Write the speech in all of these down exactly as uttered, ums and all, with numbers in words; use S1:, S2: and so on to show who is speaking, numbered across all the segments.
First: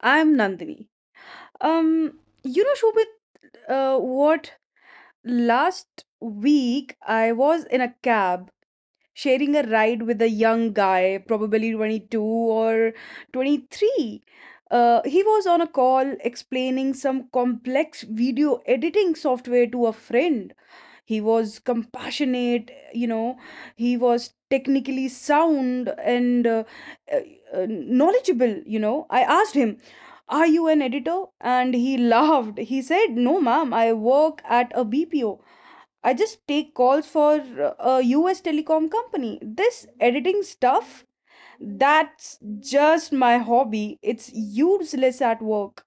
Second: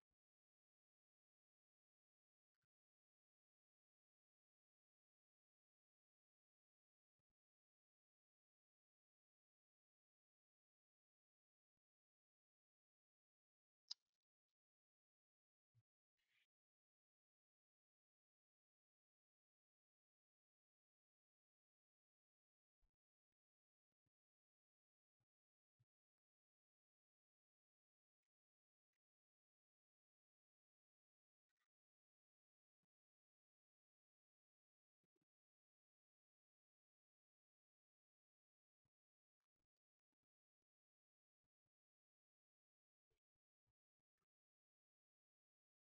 S1: I'm Nandini. Um, you know, Shobit, uh, what last week I was in a cab, sharing a ride with a young guy, probably twenty two or twenty three. Uh, he was on a call explaining some complex video editing software to a friend. He was compassionate, you know he was technically sound and uh, uh, uh, knowledgeable. You know i asked him, "Are you an editor?" And he laughed. He said, "No ma'am, I work at a BPO. I just take calls for uh, a US telecom company. This editing stuff, that's just my hobby. It's useless at work."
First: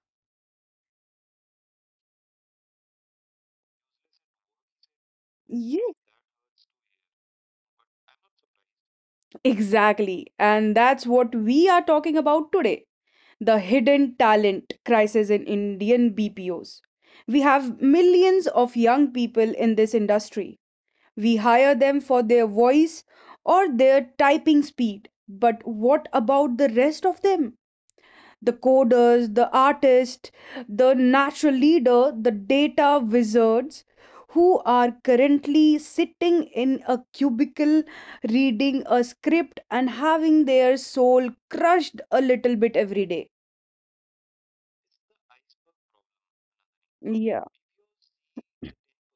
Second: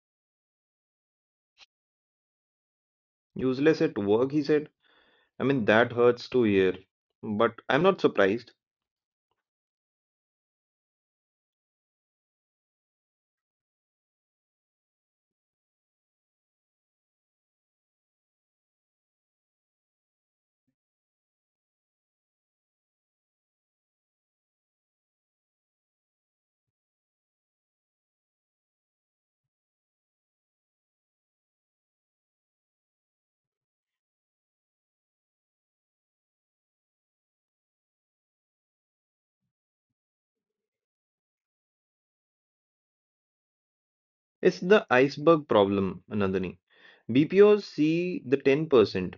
S2: Useless at work, he said. I mean,
S1: Yeah.
S2: that hurts to hear. But I'm not surprised.
S1: Exactly. And that's what we are talking about today, the hidden talent crisis in Indian B P Os. We have millions of young people in this industry. We hire them for their voice or their typing speed. But what about the rest of them? The coders, the artists, the natural leader, the data wizards, who are currently sitting in a cubicle reading a script and having their soul crushed a little bit every day.
S2: It's the iceberg problem, Nandini.
S1: Yeah.
S2: B P Os see the ten percent,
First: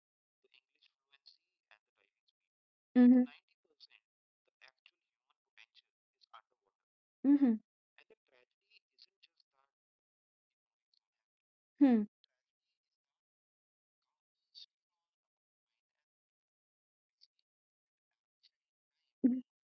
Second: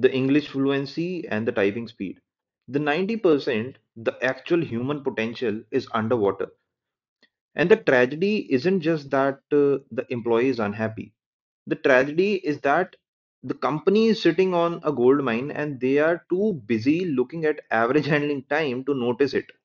S2: the English fluency and the typing speed. The
S1: Mhm.
S2: ninety percent, the actual human potential is underwater.
S1: Mhm.
S2: And the tragedy isn't just that uh, the employee is unhappy. The
S1: Hmm.
S2: tragedy is that the company is sitting on a gold mine and they are too busy looking at average handling time to notice it.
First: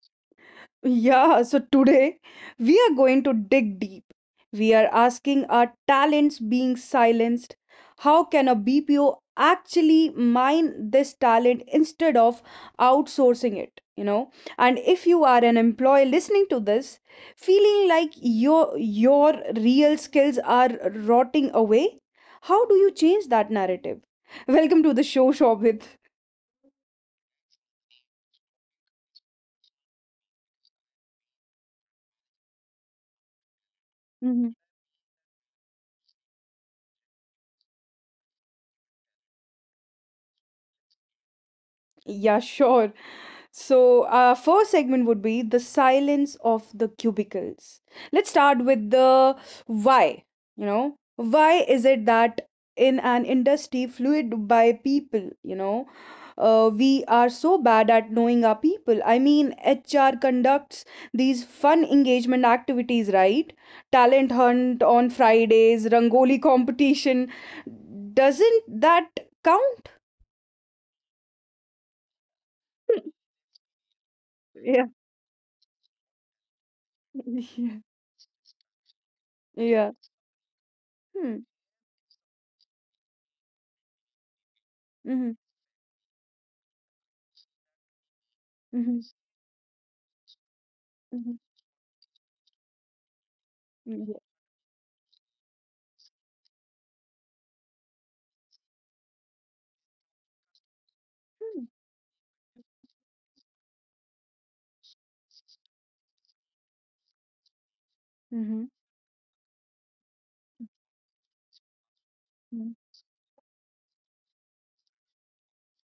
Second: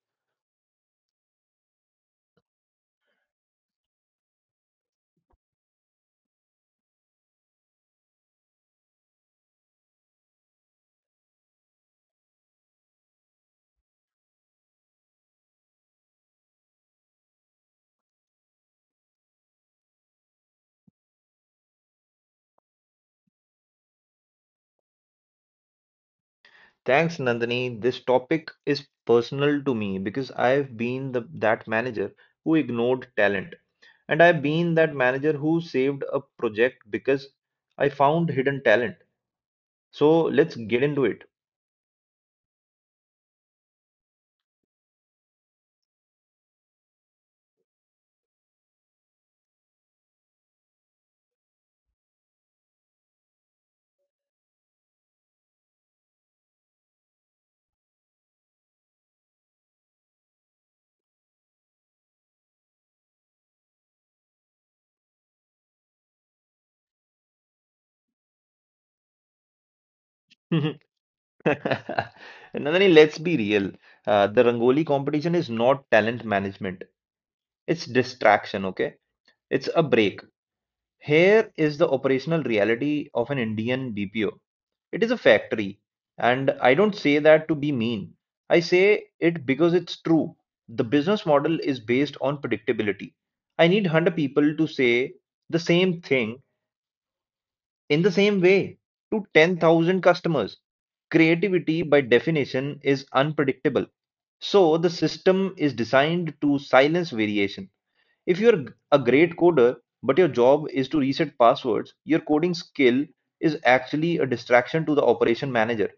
S1: Yeah, so today we are going to dig deep. We are asking, are talents being silenced? How can a B P O actually mine this talent instead of outsourcing it? You know, and if you are an employee listening to this, feeling like your your real skills are rotting away, how do you change that narrative? Welcome to the show, Shobhit.
S2: Thanks, Nandini. This topic is personal to me because I've been the, that manager who ignored talent. And I've
S1: Mhm.
S2: been that manager who saved a project because I found hidden talent. So let's get into it.
S1: Yeah, sure. So, our first segment would be the silence of the cubicles. Let's start with the why. You know, why is it that in an industry fluid by people, you know, uh, we are so bad at knowing our people? I mean, H R conducts these fun engagement activities, right? Talent hunt on Fridays, Rangoli competition. Doesn't that count?
S2: Nandini, let's be real. Uh, the Rangoli
S1: Yeah.
S2: competition is not talent management,
S1: Yeah.
S2: it's distraction, okay? It's a
S1: Yeah.
S2: break.
S1: Hmm.
S2: Here is the operational reality of an Indian B P O. It is a
S1: Mm-hmm.
S2: factory. And I don't say that to be mean. I
S1: Mm-hmm.
S2: say it because it's true. The business
S1: Mhm.
S2: model is based on predictability. I need
S1: Mm,
S2: one hundred
S1: yeah.
S2: people to say the same thing in the same way to ten thousand customers.
S1: Mm.
S2: Creativity, by definition, is unpredictable. So the system is designed to silence variation. If
S1: Mhm.
S2: you're a great coder, but your job is to reset passwords, your coding
S1: Mm.
S2: skill is actually a distraction to the operation manager.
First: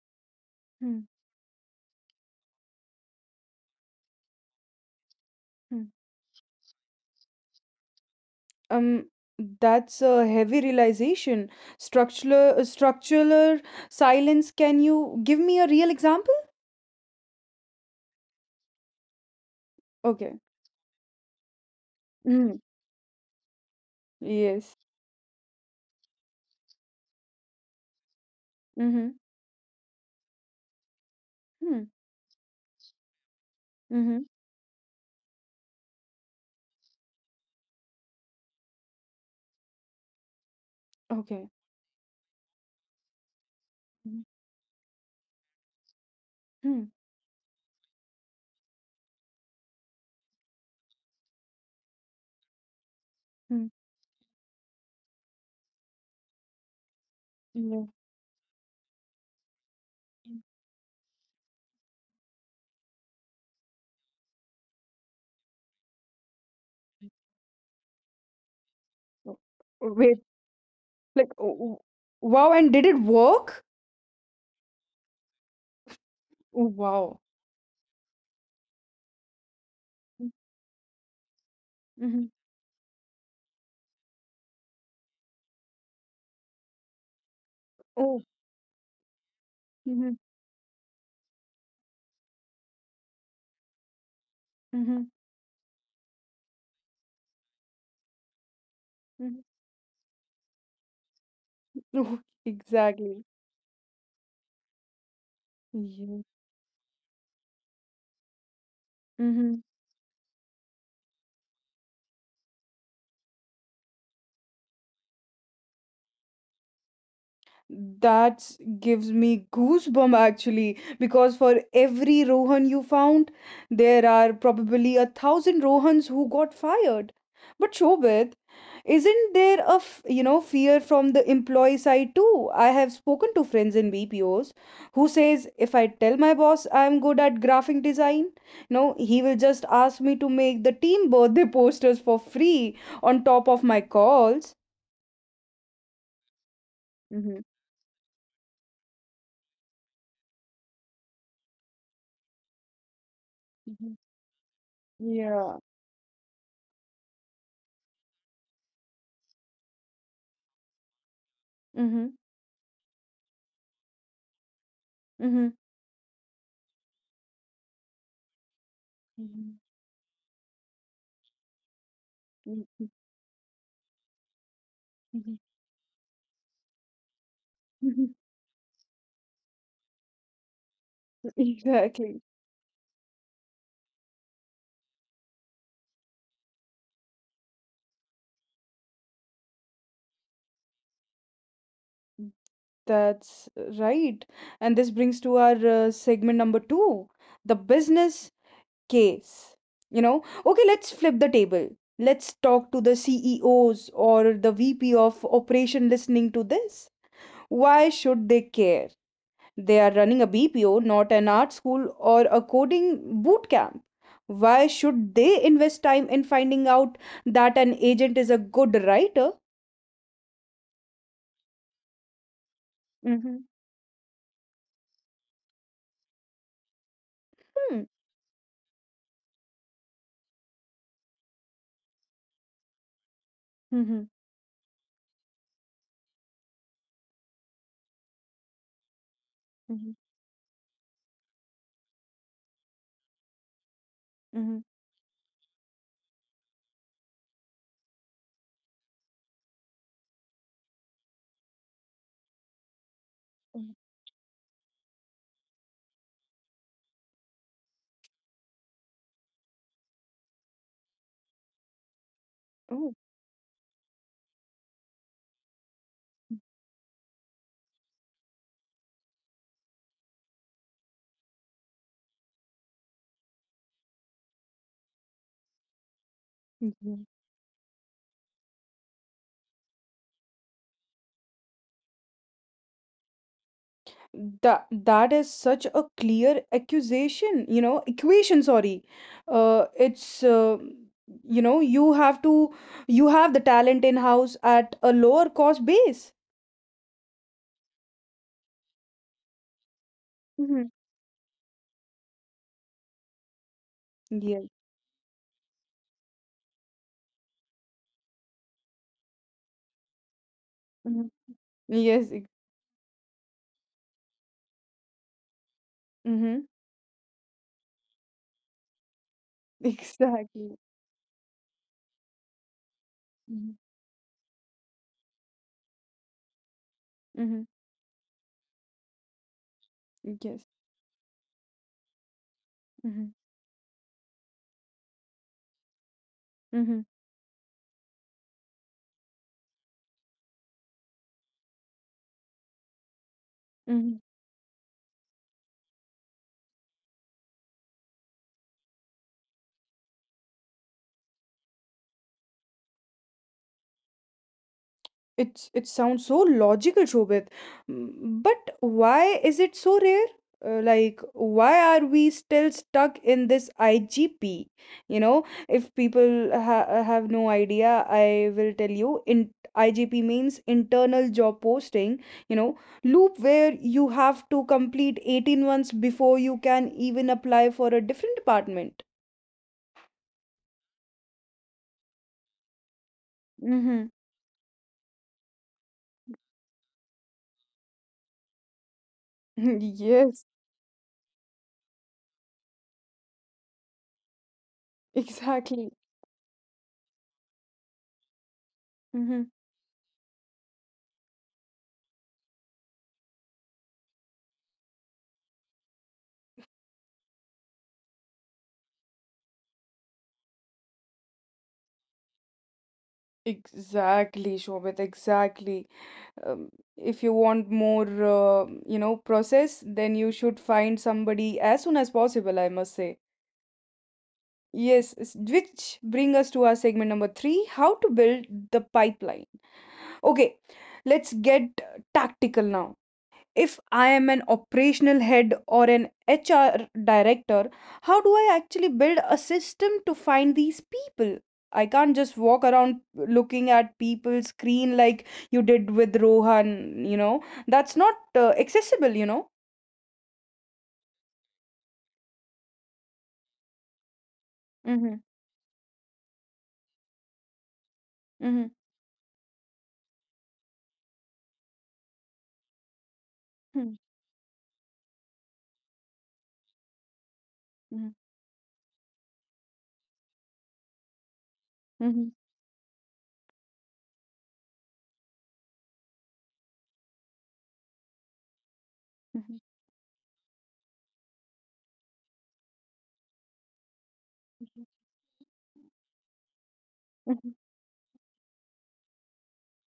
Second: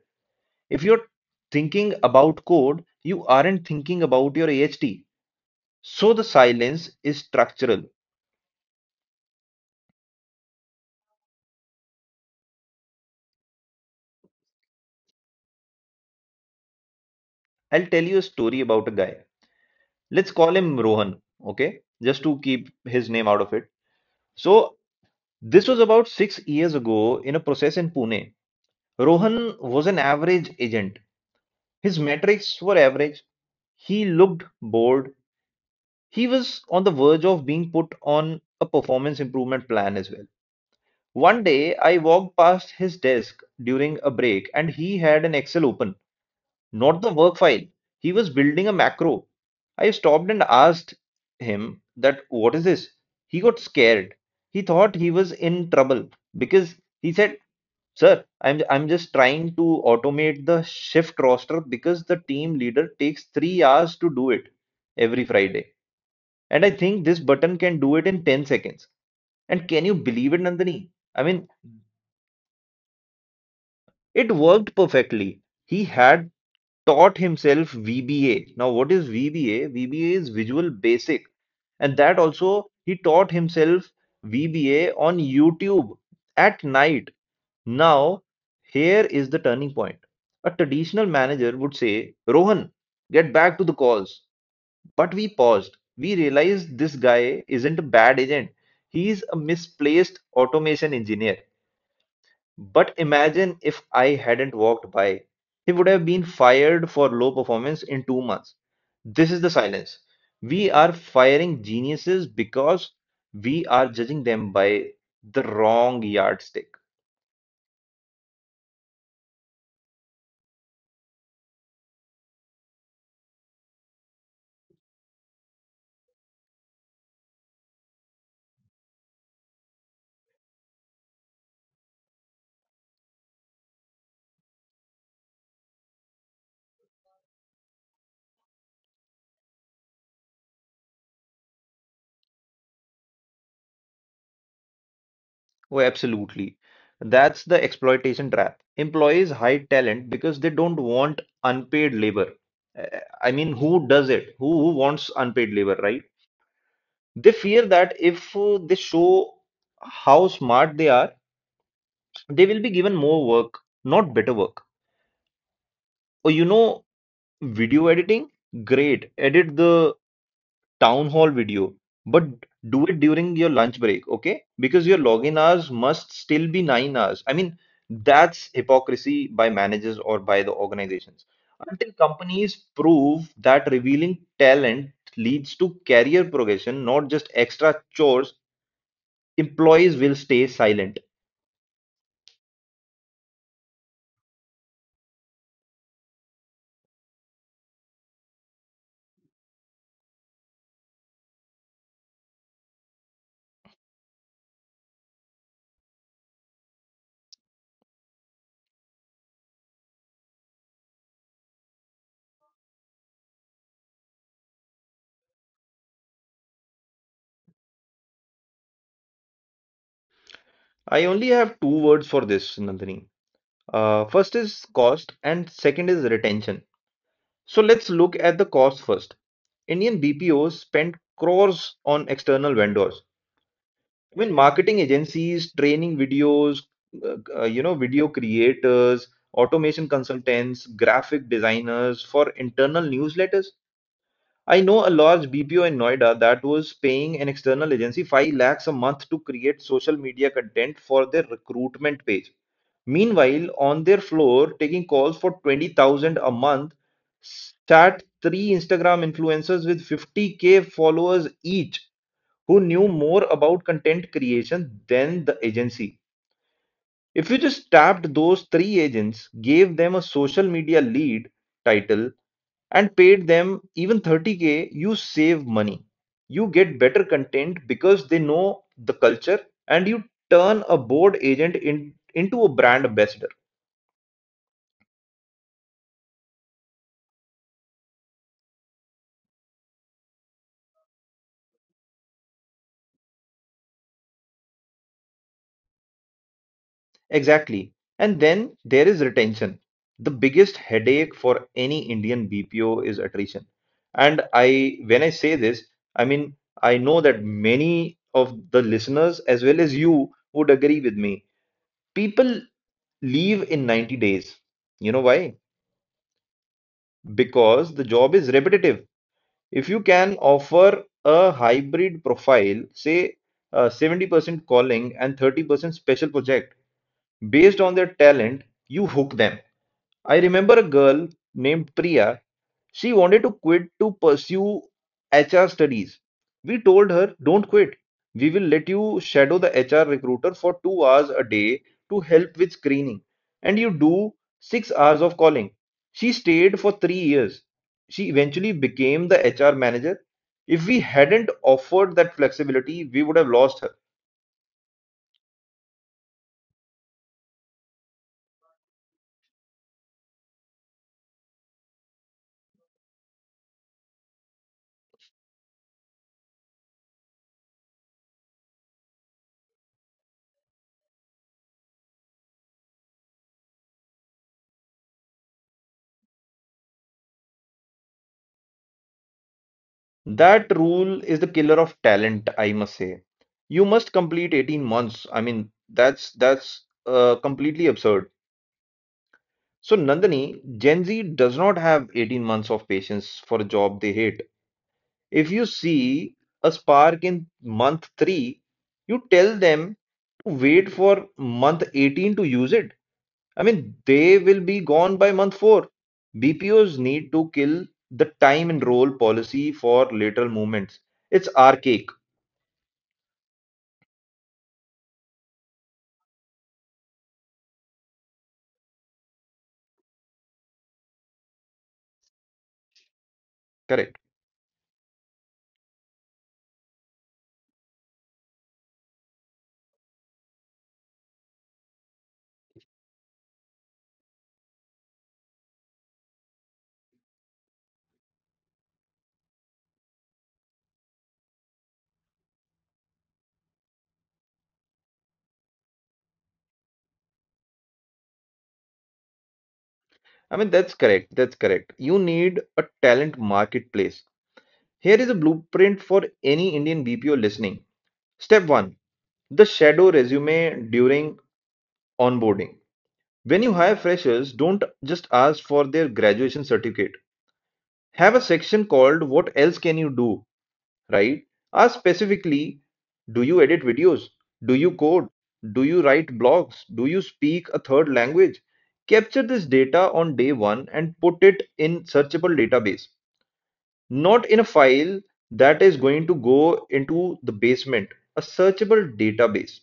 S2: If you're
S1: Mm.
S2: thinking about code, you aren't thinking about your A H T.
S1: Mm.
S2: So the silence is structural.
S1: Um, that's a heavy realization. Structural, uh, structural silence. Can you give me a real example?
S2: I'll tell you a story about a guy. Let's
S1: Okay.
S2: call him Rohan, okay? Just to
S1: Mm.
S2: keep his name out of it.
S1: Yes.
S2: So this was about six years ago in a process in Pune.
S1: Mhm.
S2: Rohan was an average agent.
S1: Mm.
S2: His metrics were average. He
S1: Mhm.
S2: looked bored. He was on the verge of being put on a performance improvement plan as well. One
S1: Okay.
S2: day I walked past his desk during a
S1: Mm.
S2: break and he had an Excel open,
S1: Mm.
S2: not the work file. He was building a macro. I stopped and asked him that what is this? He got
S1: Mm.
S2: scared. He thought he was in trouble because he said,
S1: Yeah.
S2: "Sir, I'm I'm just trying to
S1: Mm.
S2: automate the shift roster because the team leader takes three hours to do it every Friday. And I think this button can do it in ten seconds."
S1: Oh.
S2: And can you
S1: Wait.
S2: believe it, Nandini? I
S1: Like,
S2: mean,
S1: oh, oh, wow. And did it work?
S2: It worked perfectly. He had
S1: Oh,
S2: taught
S1: wow.
S2: himself V B A. Now, what is V B A? V B A is
S1: Mm.
S2: Visual Basic. And that
S1: Mhm.
S2: also, he taught himself V B A on YouTube at night. Now,
S1: Oh.
S2: here is the turning point.
S1: Mhm.
S2: A traditional manager would say, Rohan, get back to the calls.
S1: Mhm.
S2: But we paused. We realized this guy isn't a bad agent. He's a
S1: Mhm.
S2: misplaced automation engineer. But
S1: Exactly.
S2: imagine if I hadn't walked by. He would have
S1: Yeah.
S2: been fired for low performance in two months. This is the
S1: Mm-hmm.
S2: silence. We are firing geniuses because we are judging them by the wrong yardstick.
S1: That gives me goosebump actually, because for every Rohan you found, there are probably a thousand Rohans who got fired. But Shobit, isn't there a f- you know fear from the employee side too? I have spoken to friends in B P Os who says, if I tell my boss I'm good at graphic design, no, he will just ask me to make the team birthday posters for free on top of my calls.
S2: Oh, absolutely.
S1: Mm-hmm.
S2: That's the exploitation trap. Employees hide talent because they don't want unpaid labor. Uh, I mean, who
S1: Mhm.
S2: does it? Who, who wants unpaid
S1: Yeah.
S2: labor, right? They fear that if uh, they show how smart they are,
S1: Mm-hmm.
S2: they will be given more work, not better work. Oh, you know, video editing, great. Edit
S1: Mhm,
S2: the town hall video, but do
S1: mhm,
S2: it during your lunch break, okay? Because your
S1: mhm,
S2: login hours must still be nine hours. I mean,
S1: mhm.
S2: that's hypocrisy by managers or by the organizations. Until
S1: Exactly.
S2: companies prove that revealing talent leads to career progression, not just extra chores, employees will stay silent.
S1: That's right. And this brings to our uh, segment number two, the business case. You know, okay, let's flip the table. Let's talk to the C E Os or the V P of operation listening to this. Why should they care? They are running a B P O, not an art school or a coding boot camp. Why should they invest time in finding out that an agent is a good writer?
S2: I only have two words for this, Nandini. Uh, first is cost, and second is retention. So
S1: Hmm.
S2: let's look at the cost first. Indian B P Os spend crores on external vendors.
S1: Mhm,
S2: I mean, marketing agencies, training videos, uh, uh, you know, video creators, automation
S1: mhm,
S2: consultants, graphic designers for internal newsletters. I
S1: mhm,
S2: know a large B P O in Noida that was paying an external agency five lakhs a month to create social media content for their recruitment page. Meanwhile,
S1: mhm.
S2: on their floor, taking calls for twenty thousand a month, sat three Instagram influencers with fifty k followers each who knew
S1: Oh,
S2: more about content creation than the agency. If you just tapped those three agents, gave them a social media lead title, and paid them even thirty k, you save money. You get
S1: yeah.
S2: better content because they know the culture, and you turn a bored agent in, into a brand ambassador.
S1: That that is such a clear accusation, you know, equation, sorry. Uh, it's uh, you know, you have to you have the talent in-house at a lower cost base.
S2: Exactly. And then there is retention. The biggest
S1: Mm-hmm.
S2: headache for any Indian B P O is attrition. And
S1: Yes.
S2: I, when I say this, I mean, I know that many of the listeners, as well as you, would agree with
S1: Mm-hmm.
S2: me.
S1: Yes.
S2: People leave in ninety days. You know why?
S1: Mm-hmm.
S2: Because the job is repetitive. If you can
S1: Exactly.
S2: offer a hybrid profile, say
S1: Mm-hmm.
S2: uh, seventy percent calling and thirty percent special project,
S1: Mm-hmm.
S2: based on their talent, you hook them. I
S1: Yes.
S2: remember a girl named Priya. She
S1: Mm-hmm.
S2: wanted to quit to pursue H R studies. We told her, don't quit. We will let you shadow the H R recruiter for two hours a day to help with screening. And you
S1: Mm-hmm.
S2: do six hours of calling. She stayed for three years. She eventually became the H R manager. If we hadn't offered that flexibility, we would have lost her.
S1: It's it sounds so logical, Shobit. Mm, But why is it so rare? Uh, like, why are we still stuck in this I G P? You know, if people ha- have no idea, I will tell you. In I G P means internal job posting. You know, loop where you have to complete eighteen months before you can even apply for a different department.
S2: That rule is the killer of talent, I must say. You
S1: Mm-hmm.
S2: must complete eighteen months. I mean, that's that's uh, completely absurd. So,
S1: Yes,
S2: Nandini, Gen Z does not have eighteen months of patience for a job they hate. If you
S1: exactly.
S2: see a spark in month three, you
S1: Mm-hmm.
S2: tell them to wait for month eighteen to use it. I mean, they will be gone by month four. B P Os need to kill the time and role policy for lateral movements. It's archaic.
S1: Exactly, Shobit, exactly. um, if you want more uh, you know process, then you should find somebody as soon as possible, I must say.
S2: Correct.
S1: Yes, s- which bring us to our segment number three, how to build the pipeline. Okay, let's get tactical now. If I am an operational head or an H R director, how do I actually build a system to find these people? I can't just walk around looking at people's screen like you did with Rohan, you know. That's not uh, accessible, you know.
S2: I mean, that's correct. That's correct. You need a talent marketplace.
S1: Mm-hmm.
S2: Here is a blueprint for any Indian B P O listening.
S1: Mm-hmm.
S2: Step one, the shadow resume during onboarding. When you
S1: Mm-hmm.
S2: hire freshers, don't just ask for their graduation certificate. Have a section called What Else Can You Do, right? Ask
S1: Mm-hmm.
S2: specifically, do you edit videos? Do you code? Do you write blogs? Do you speak a third language? Capture
S1: Mm-hmm.
S2: this data on day one and put it in searchable database, not in a file that is going to go into
S1: Mm-hmm.
S2: the basement, a searchable database.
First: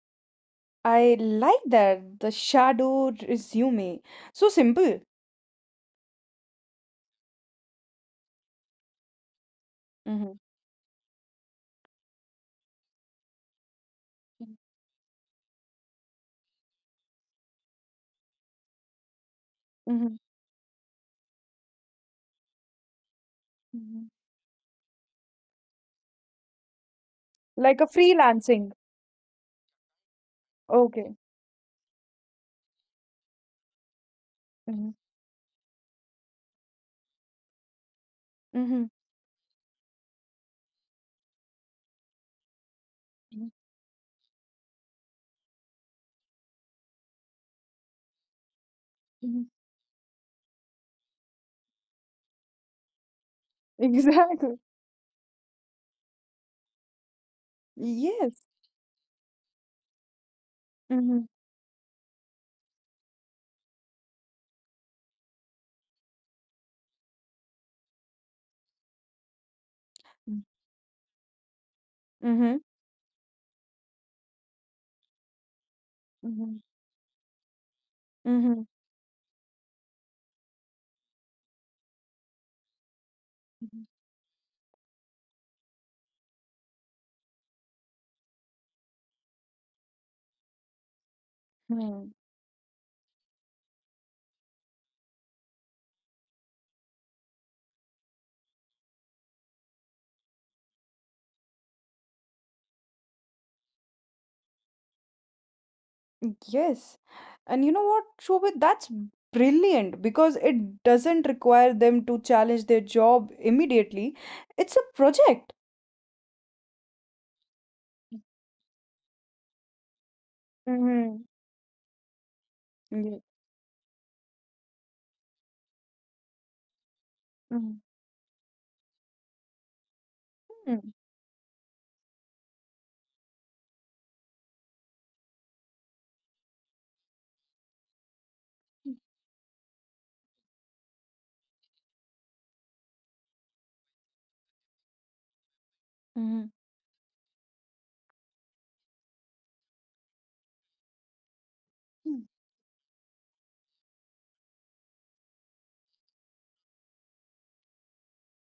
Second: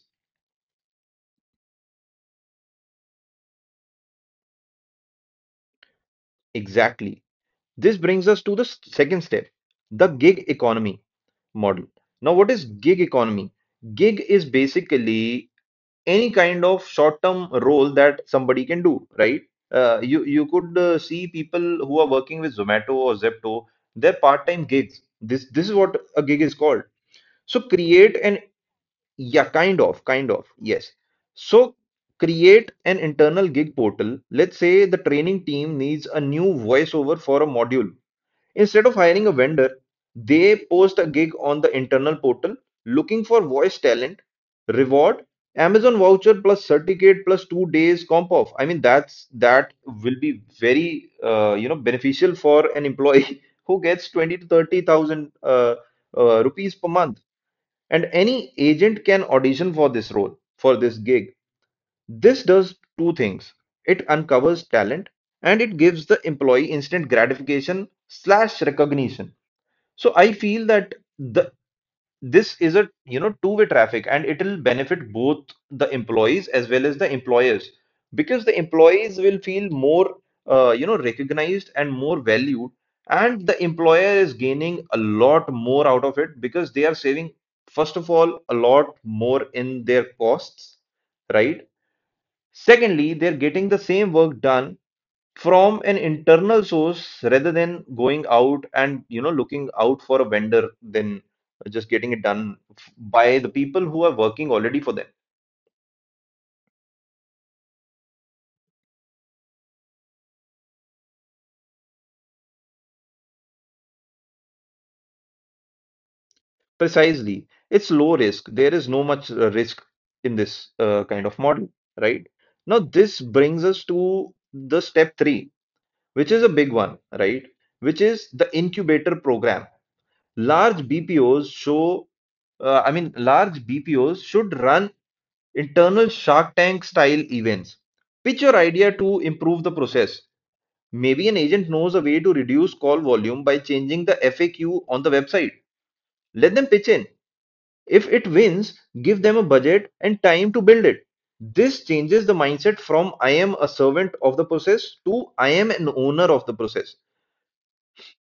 S1: I like that. The shadow resume. So simple.
S2: Exactly. This brings us to the s- second step, the
S1: Mm-hmm.
S2: gig economy model. Now, what is gig economy? Gig is basically any kind of short-term role that somebody can do, right? Uh,
S1: Mm-hmm.
S2: you you could uh, see people who are working with Zomato or Zepto, they're part-time gigs. This this is what a gig is called. So
S1: Like a
S2: create an
S1: freelancing.
S2: Yeah, kind of, kind of, yes.
S1: Okay.
S2: So create an internal gig portal. Let's say the training team needs a new voiceover for a module. Instead
S1: Mm-hmm.
S2: of hiring a vendor, they post a gig on the internal portal looking for
S1: Mhm,
S2: voice talent, reward, Amazon voucher plus certificate plus two days comp off. I mean, that's
S1: mhm.
S2: that will be very uh, you know beneficial for an employee who gets twenty to
S1: Exactly.
S2: thirty thousand uh, uh, rupees per month. And
S1: Yes.
S2: any agent can audition for this role, for this
S1: Mhm.
S2: gig. This does two things. It uncovers talent and it gives the employee instant gratification slash recognition, so I feel that the
S1: Mm-hmm.
S2: this is a you know two-way traffic, and it'll benefit both the employees
S1: Mhm.
S2: as well as the employers, because the
S1: Mm-hmm.
S2: employees will feel more uh, you know recognized and more valued, and the
S1: Mhm.
S2: employer is gaining a lot more out of it because they are saving, first of all, a lot more in their costs, right?
S1: Hmm.
S2: Secondly, they're getting the same work done from an internal source rather than going out and you know looking out for a vendor, then just getting it done f- by the people who are working already for them.
S1: Yes. And you know what, Shobhit? That's brilliant because it doesn't require them to challenge their job immediately. It's a project.
S2: Precisely, it's low risk. There is no much uh, risk in this uh, kind
S1: Mhm.
S2: of model, right? Now
S1: Yeah.
S2: this brings us to the step three, which is a big one, right?
S1: Mhm.
S2: Which is the incubator program. Large
S1: Mm.
S2: bpos show uh, I mean, large BPOs should run internal Shark Tank style events. Pitch your idea to improve the process. Maybe an agent knows a way to reduce call volume by changing the F A Q on the website.
S1: Mhm.
S2: Let them pitch in. If it wins, give them a budget and time to build it. This changes the mindset from I am a servant of the process to I am an owner of the process.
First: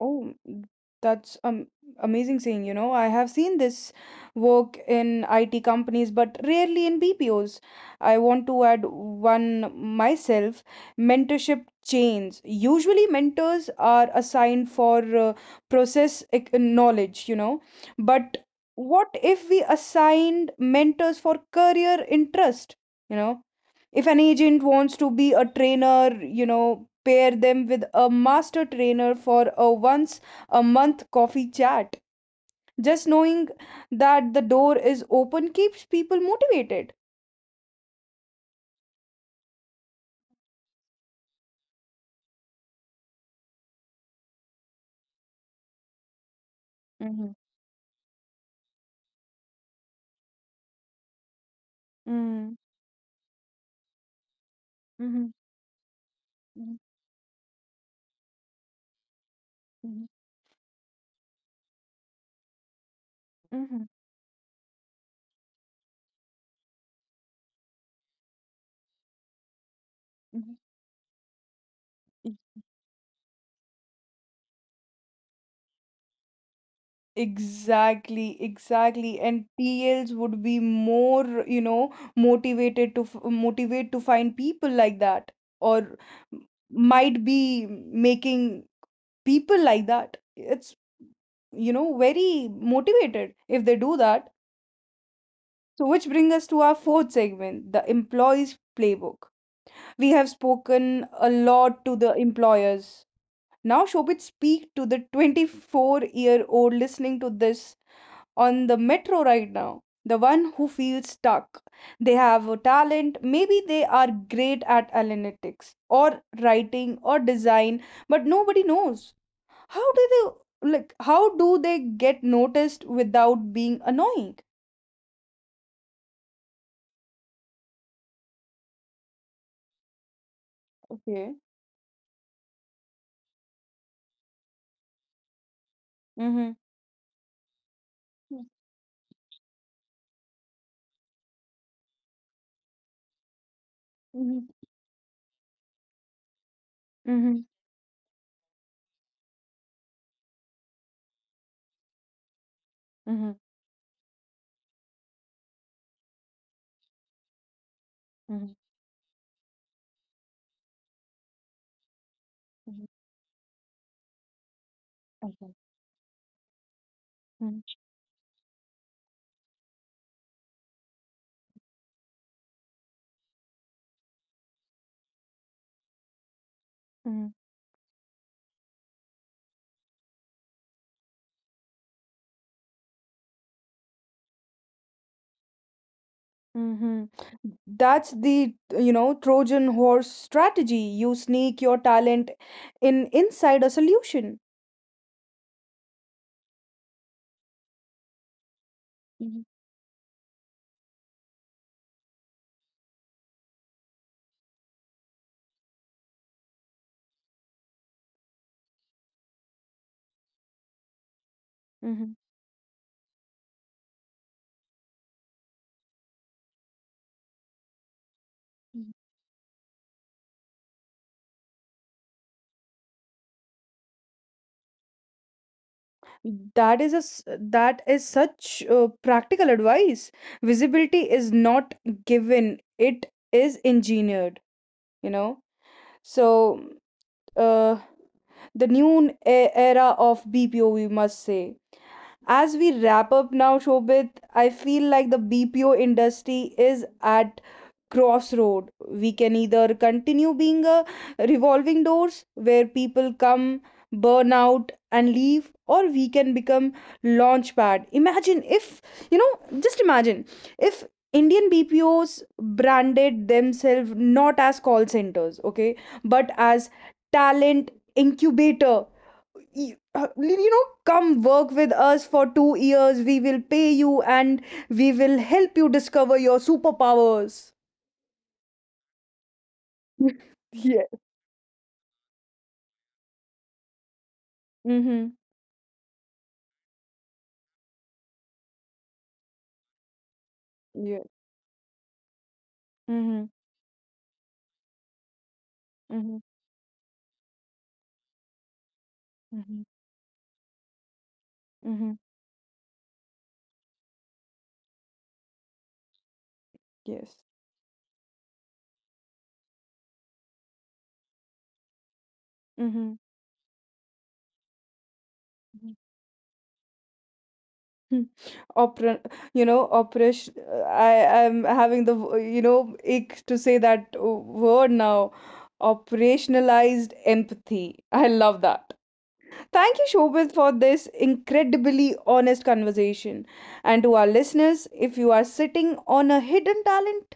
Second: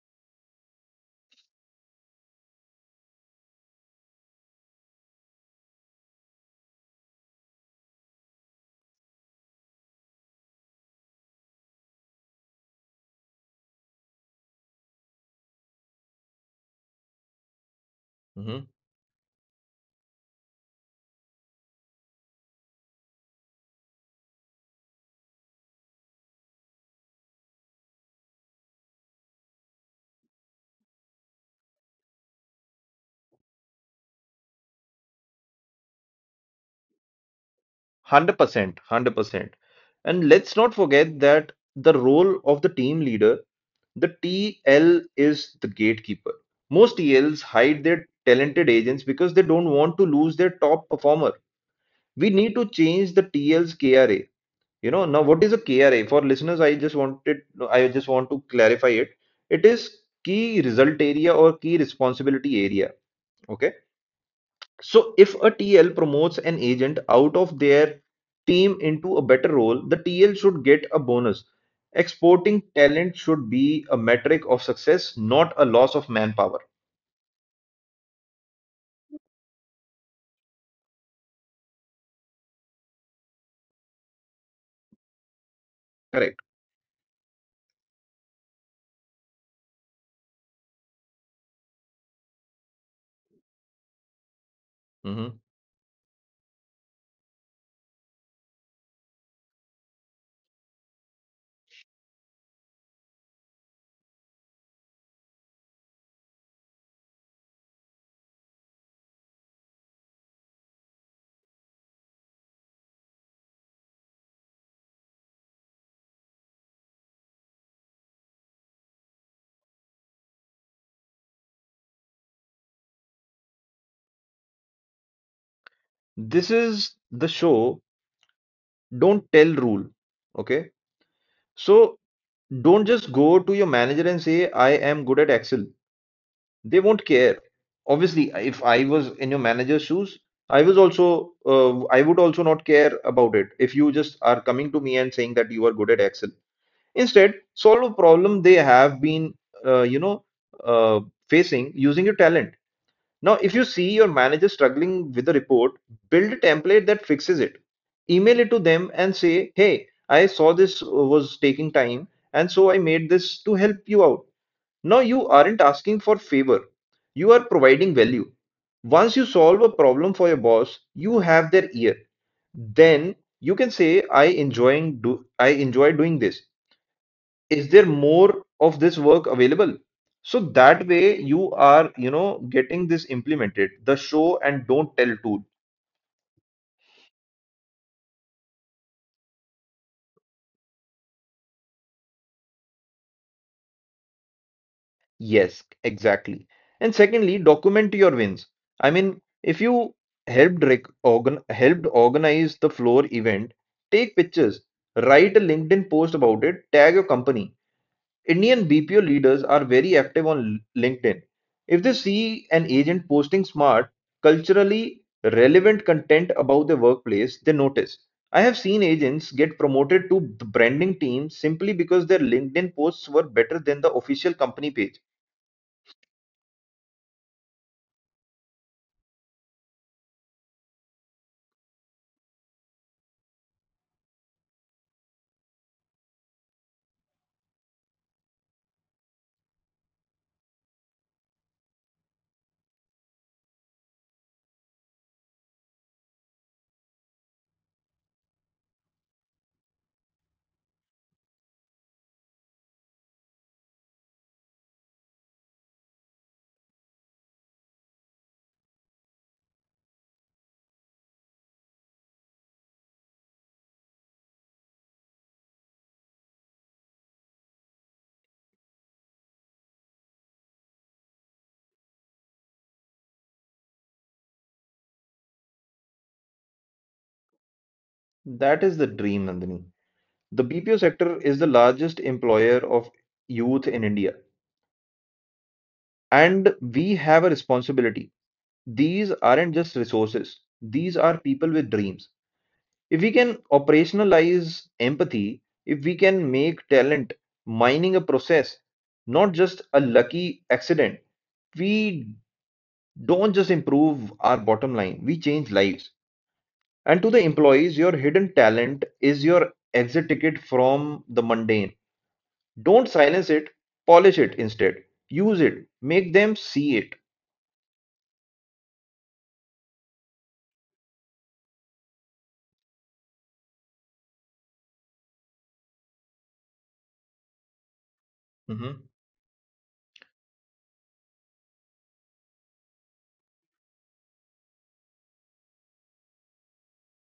S1: Oh, mm, that's um amazing saying, you know. I have seen this work in I T companies, but rarely in B P Os. I want to add one myself, mentorship chains. Usually mentors are assigned for uh, process ec- knowledge, you know. But
S2: Mhm.
S1: what if we assigned mentors for career interest? You know, if an agent wants to be a trainer, you know pair them with a master trainer for a once a month coffee chat. Just knowing that the door is open keeps people motivated.
S2: one hundred percent. one hundred percent. And let's not forget that the role of the team leader, The T L, is the gatekeeper. Most
S1: Mm-hmm.
S2: T Ls hide their talented agents because they don't want to lose their top performer. We need
S1: Mm-hmm.
S2: to change the T L's K R A. You know, now
S1: Mm-hmm.
S2: what is a K R A? For listeners, I just wanted I just want to clarify it. It is
S1: Mm-hmm.
S2: key result area or key responsibility area. Okay.
S1: Hmm.
S2: So if a T L promotes an agent out of their team into a better role, the T L
S1: Mm-hmm.
S2: should get a bonus. Exporting talent should be a metric of success, not a loss of manpower.
S1: Exactly, exactly. And T Ls would be more, you know, motivated to f- motivate to find people like that, or
S2: Correct.
S1: m- might be making people like that. It's you know very motivated if they do that.
S2: Mhm.
S1: So which brings us to our fourth segment, the employees playbook. We have spoken a lot to the employers. Now, Shobit, speak to the twenty four year old listening to this on the metro right now, the one who feels stuck. They have a talent. Maybe they are great at analytics or writing or design, but nobody knows. How do they, like how do they get noticed without being annoying?
S2: This is the show don't tell rule. Okay.
S1: Okay.
S2: So don't just go to your manager and say, I am good at Excel.
S1: Mm-hmm.
S2: They won't care. Obviously,
S1: Mm,
S2: if I was in your manager's shoes, i was also uh, I would also not care about it if you just are
S1: mhm.
S2: coming to me and saying that you are good at Excel. Instead,
S1: Mm-hmm.
S2: solve a problem they have been uh, you know uh, facing using your talent. Now
S1: Mm-hmm.
S2: if you see your manager struggling with a report, build a template that fixes it, email it
S1: Mm-hmm.
S2: to them and say, hey, I saw this was taking time, and so I
S1: Mhm.
S2: made this to help you out. Now you
S1: Okay.
S2: aren't asking for favor. You are providing value. Once you solve a problem for your boss, you have their ear. Then you can say, I enjoying do I enjoy doing this.
S1: Mm-hmm.
S2: Is there more of this work available? So that way you are, you know, getting this implemented, the show and don't tell tool.
S1: Mm-hmm. That's the, you know, Trojan horse strategy. You sneak your talent in inside a solution.
S2: Yes, exactly. And secondly, document your wins. I mean,
S1: Mhm.
S2: if you helped rec- organ helped organize the floor event, take pictures, write a LinkedIn post about it, tag your company. Indian B P O leaders are very active on L- LinkedIn. If they
S1: Mm-hmm.
S2: see an agent posting smart, culturally relevant content about their workplace, they notice. I have seen agents get promoted to the branding team simply because their LinkedIn posts were better than the official company page.
S1: Mhm. That is a s- that is such uh, practical advice. Visibility is not given; it is engineered. You know. So, uh, the new n- e- era of B P O, we must say. As we wrap up now, Shobit, I feel like the B P O industry is at crossroad. We can either continue being a revolving doors where people come, burn out, and leave, or we can become launchpad. Imagine if you know, just imagine if Indian B P Os branded themselves not as call centers, okay, but as talent incubator. Y- uh, you know come work with us for two years. We will pay you, and we will help you discover your superpowers.
S2: That is the dream, Nandini. The B P O
S1: Yes,
S2: sector is the largest employer of youth in India,
S1: mhm,
S2: and we have a responsibility. These aren't just resources, these
S1: yes,
S2: are people with dreams. If we
S1: mhm,
S2: can operationalize empathy, if we
S1: mhm,
S2: can make talent mining a process, not just
S1: mhm,
S2: a lucky accident,
S1: mhm,
S2: we don't just improve our bottom line, we change lives. And to
S1: yes.
S2: the employees, your hidden talent is your exit ticket from the mundane. Don't
S1: Mhm,
S2: silence it, polish it instead. Use it,
S1: mhm.
S2: make them see it.
S1: Hmm. Opera, you know, operation. uh, I am having the w- you know ache to say that uh, word now. Operationalized empathy. I love that.
S2: Mhm.
S1: Thank you, Shobit, for this incredibly honest conversation. And to our listeners, if you are sitting on a hidden talent,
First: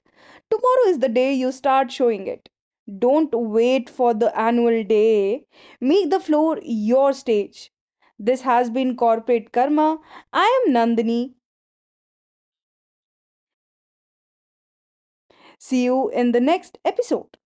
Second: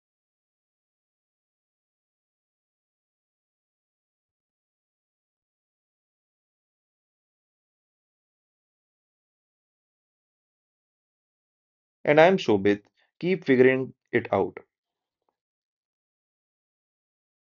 S1: tomorrow is the day you start showing it. Don't wait for the annual day. Make the floor your stage. This has been Corporate Karma. I am Nandini.
S2: And I'm Shobit. Keep figuring it out.
S1: See you in the next episode.